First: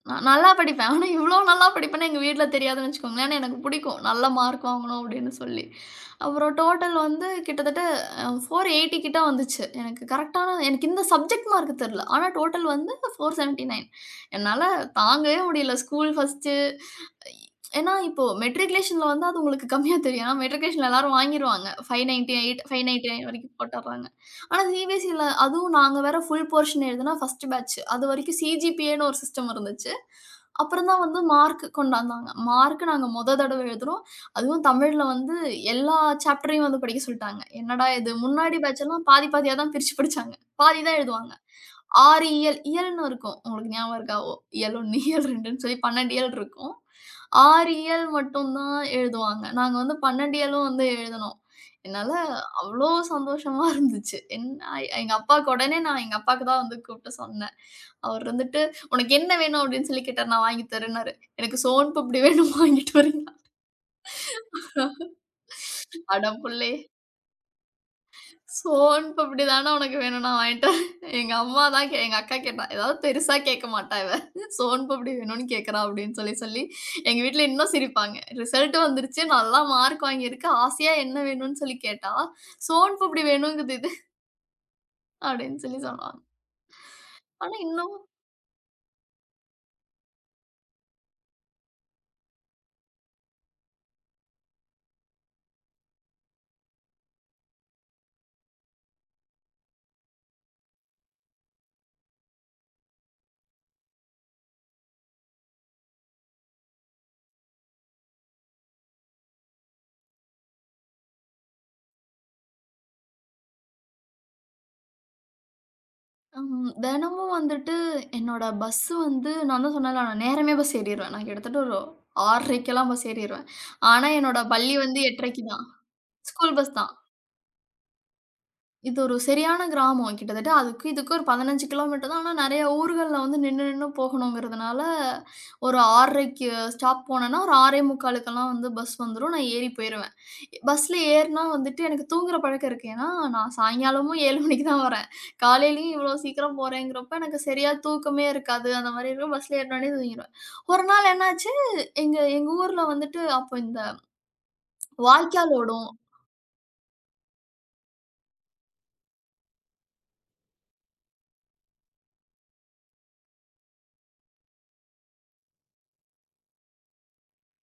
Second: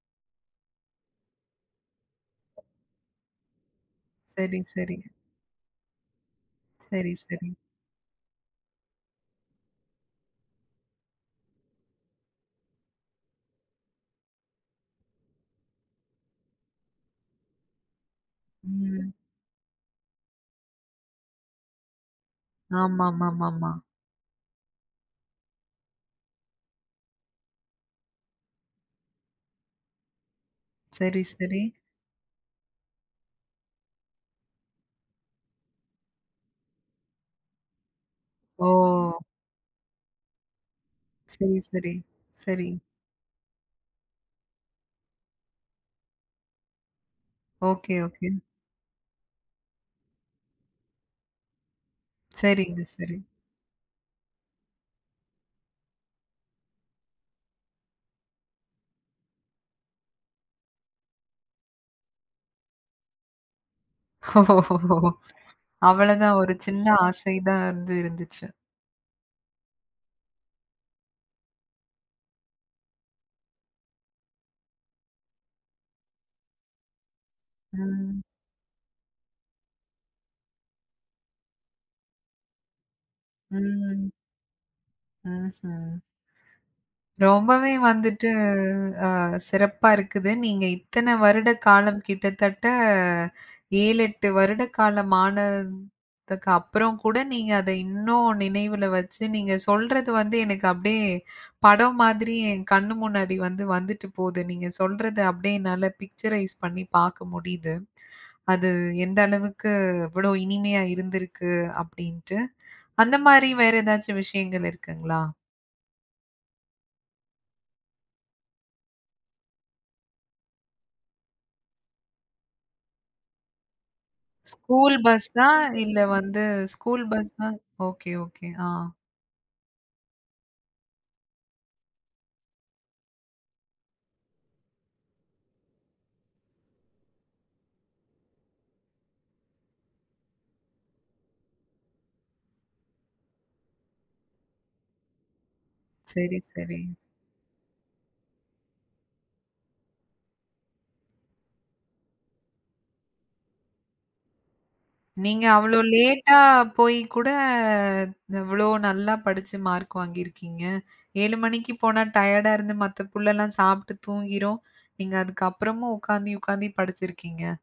நான் நல்லா படிப்பேன். ஆனா இவ்ளோ நல்லா படிப்பேன்னு எங்க வீட்ல தெரியாதுன்னு வச்சுக்கோங்களேன். ஆனா எனக்கு பிடிக்கும். நல்ல சரி, மார்க் சரி. வாங்கணும் அப்டின்னு சொல்லி. அப்பறம் டோட்டல் சரி வந்து சரி. கிட்டத்தட்ட 480 கிட்ட வந்துச்சு. எனக்கு கரெக்ட்டான எனக்கு இந்த சப்ஜெக்ட் மார்க் தெரியல. ஆனா டோட்டல் வந்து 479 என்னால தாங்கவே முடியல. School first. ஏன்னா இப்போ மெட்ரிகுலேஷன்ல ம். வந்து அது உங்களுக்கு கம்மியாத் தெரியும். ஏன்னா மெட்ரிகுலேஷன்ல எல்லாரும் வாங்கிருவாங்க. 598, 599 வரைக்கும் ஆமாமாமாமா. போட்டுறாங்க. ஆனா சி-பி-எஸ்-சீல அதுவும் நாங்க வேற ஃபுல் போஷன் எழுதுனோம் ஃபர்ஸ்ட் பேட்ச் அது வரைக்கும் சி-ஜி-பி-ஏன்னு ஒரு சிஸ்டம் இருந்துச்சு. அப்றம் தான் வந்து சரி, சரி. மார்க் கொண்டு வந்தாங்க. மார்க் நாங்க மொத தடவ எழுதுறோம். அதுவும் தமிழ்ல வந்து எல்லா சாப்டரயும் வந்து படிக்க சொல்லிட்டாங்க. என்னடா இது முன்னாடி ஓ! பேட்ச்லாம் பாதி பாதியா தான் பிரிச்சு பிடிச்சாங்க. பாதி தான் எழுதுவாங்க. சரி, சரி, ஆறு இயல், சரி. இயல்ன்னு இருக்கும். உங்களுக்கு ஞாபகம் இருக்கா? ஓ இயல் 1, இயல் 2ன்னு சொல்லி 12 இயல் இருக்கும். 6 ஓகே, இயல் ஓகே. மட்டும் தான் எழுதுவாங்க. நாங்க வந்து 12 இயலும் வந்து எழுதுனோம். என்னால சரிங்க, அவ்ளோ சரி. சந்தோஷமா இருந்துச்சு. எங்க அப்பாவுக்கு உடனே நான் எங்க அப்பாவுக்கு தான் வந்து கூப்புட்டு சொன்னேன். அவர் வந்துட்டு "உனக்கு என்ன வேணும் அப்டின்னு?" சொல்லி கேட்டார். "நான் வாங்கி தரேனாரு." "எனக்கு சோன் பப்டி வேணும்." "வாங்கிட்டு வரேன்னாரு". ஓ! அட அவ்வளதான் ஒரு புள்ளே! சின்ன ஆசை தான் வந்து இருந்துச்சு. சோன் பப்டி தான உனக்கு வேணும் நான் வாங்கிட்டு வறேன். எங்க அம்மா தான் எங்க அக்கா கேட்டா. ஏதாவது பெரிசா கேட்க மாட்டா இவ. சோன் பப்டி வேணும்னு கேட்குறா அப்டின்னு சொல்லி சொல்லி எங்க வீட்ல இன்னும் சிரிப்பாங்க. ம். ரிசல்ட் வந்துடுச்சு. நல்ல மார்க் வாங்கி இருக்க. ஆசையா என்ன வேணும்னு சொல்லி கேட்டா சோன் பப்டி வேணும்ங்குது இது. ம். அப்டின்னு சொல்லி ம்ஹ்ம். சொல்வாங்க. ஆனா ரொம்பவே இன்னும், வந்துட்டு அ சிறப்பா இருக்குது. நீங்க இத்தன வருட காலம் கிட்டத்தட்ட 7, 8 வருட காலம் ஆன துக்கு அப்பறம் கூட நீங்க அத இன்னும் நினைவுல வச்சு, நீங்க சொல்றது வந்து எனக்கு அப்டியே படம் மாதிரி என் கண்ணு முன்னாடி வந்து வந்துட்டு போது. நீங்க சொல்றத அப்டியே என்னால பிக்சரைஸ் பண்ணி பாக்க முடியுது. அது எந்த அளவுக்கு இவ்ளோ இனிமையா இருந்திருக்கு அப்டின்ட்டு அந்த மாரி வேற எதாச்சும் விஷயங்கள் இருக்குங்களா? ஆமா, தினமும் வந்துட்டு என்னோட பஸ் வந்து நான் தான் சொன்னேன்ல நான் நேரமே பஸ் ஏறிருவேன். நான் கிட்டத்தட்ட ஒரு 6:30க்குலாம் பஸ் ஏறிருவேன். ஆனா என்னோட பள்ளி ஸ்கூல் வந்து பஸ் 8:30க்கு தான். தான். இல்ல வந்து ஸ்கூல் பஸ் தான். ஸ்கூல் பஸ் தான் ஓகே, ஓகே ஆ. இது ஒரு சரியான கிராமம். கிட்டத்தட்ட அதுக்கும் இதுக்கும் ஒரு 15 கிலோமீட்டர் தான். ஆனா நிறையா ஊர்கள்ல வந்து நின்னு நின்னு போகணுங்கிறதுனால, ஒரு 6:30க்கு ஸ்டாப் போனேனா ஒரு 6:45 கெல்லாம் வந்து பஸ் வந்துரும் நான் ஏறி போய்ருவேன். பஸ்ல ஏறினா வந்துட்டு எனக்கு தூங்குற பழக்கம் இருக்கு. ஏன்னா நான் சாயங்காலமும் 7:00 மணிக்கு தான் வரேன். காலையிலேயும் இவ்ளோ சரி, சீக்கிரம் சரி. போறேங்கறப்போ, எனக்கு சரியா தூக்கமே இருக்காது. அந்த மாரி இருக்கும் பஸ்ல ஏறுனோனே தூங்கிடுவேன். ஒரு நாள் என்னாச்சு, எங்க எங்க ஊர்ல வந்துட்டு அப்போ இந்த நீங்க வாய்க்கால் அவ்ளோ ஓடும். லேட்டா போயி கூட இது இவ்ளோ நல்லா படிச்சு மார்க் வாங்கியிருக்கீங்க. 7:00 மணிக்கு போனா டயர்டா இருந்து மத்த புள்ளலாம் சாப்ட்டு தூங்கிரும். நீங்க அதுக்கு அப்பறமும் உட்காந்தி உட்காந்து படிச்சிருக்கீங்க.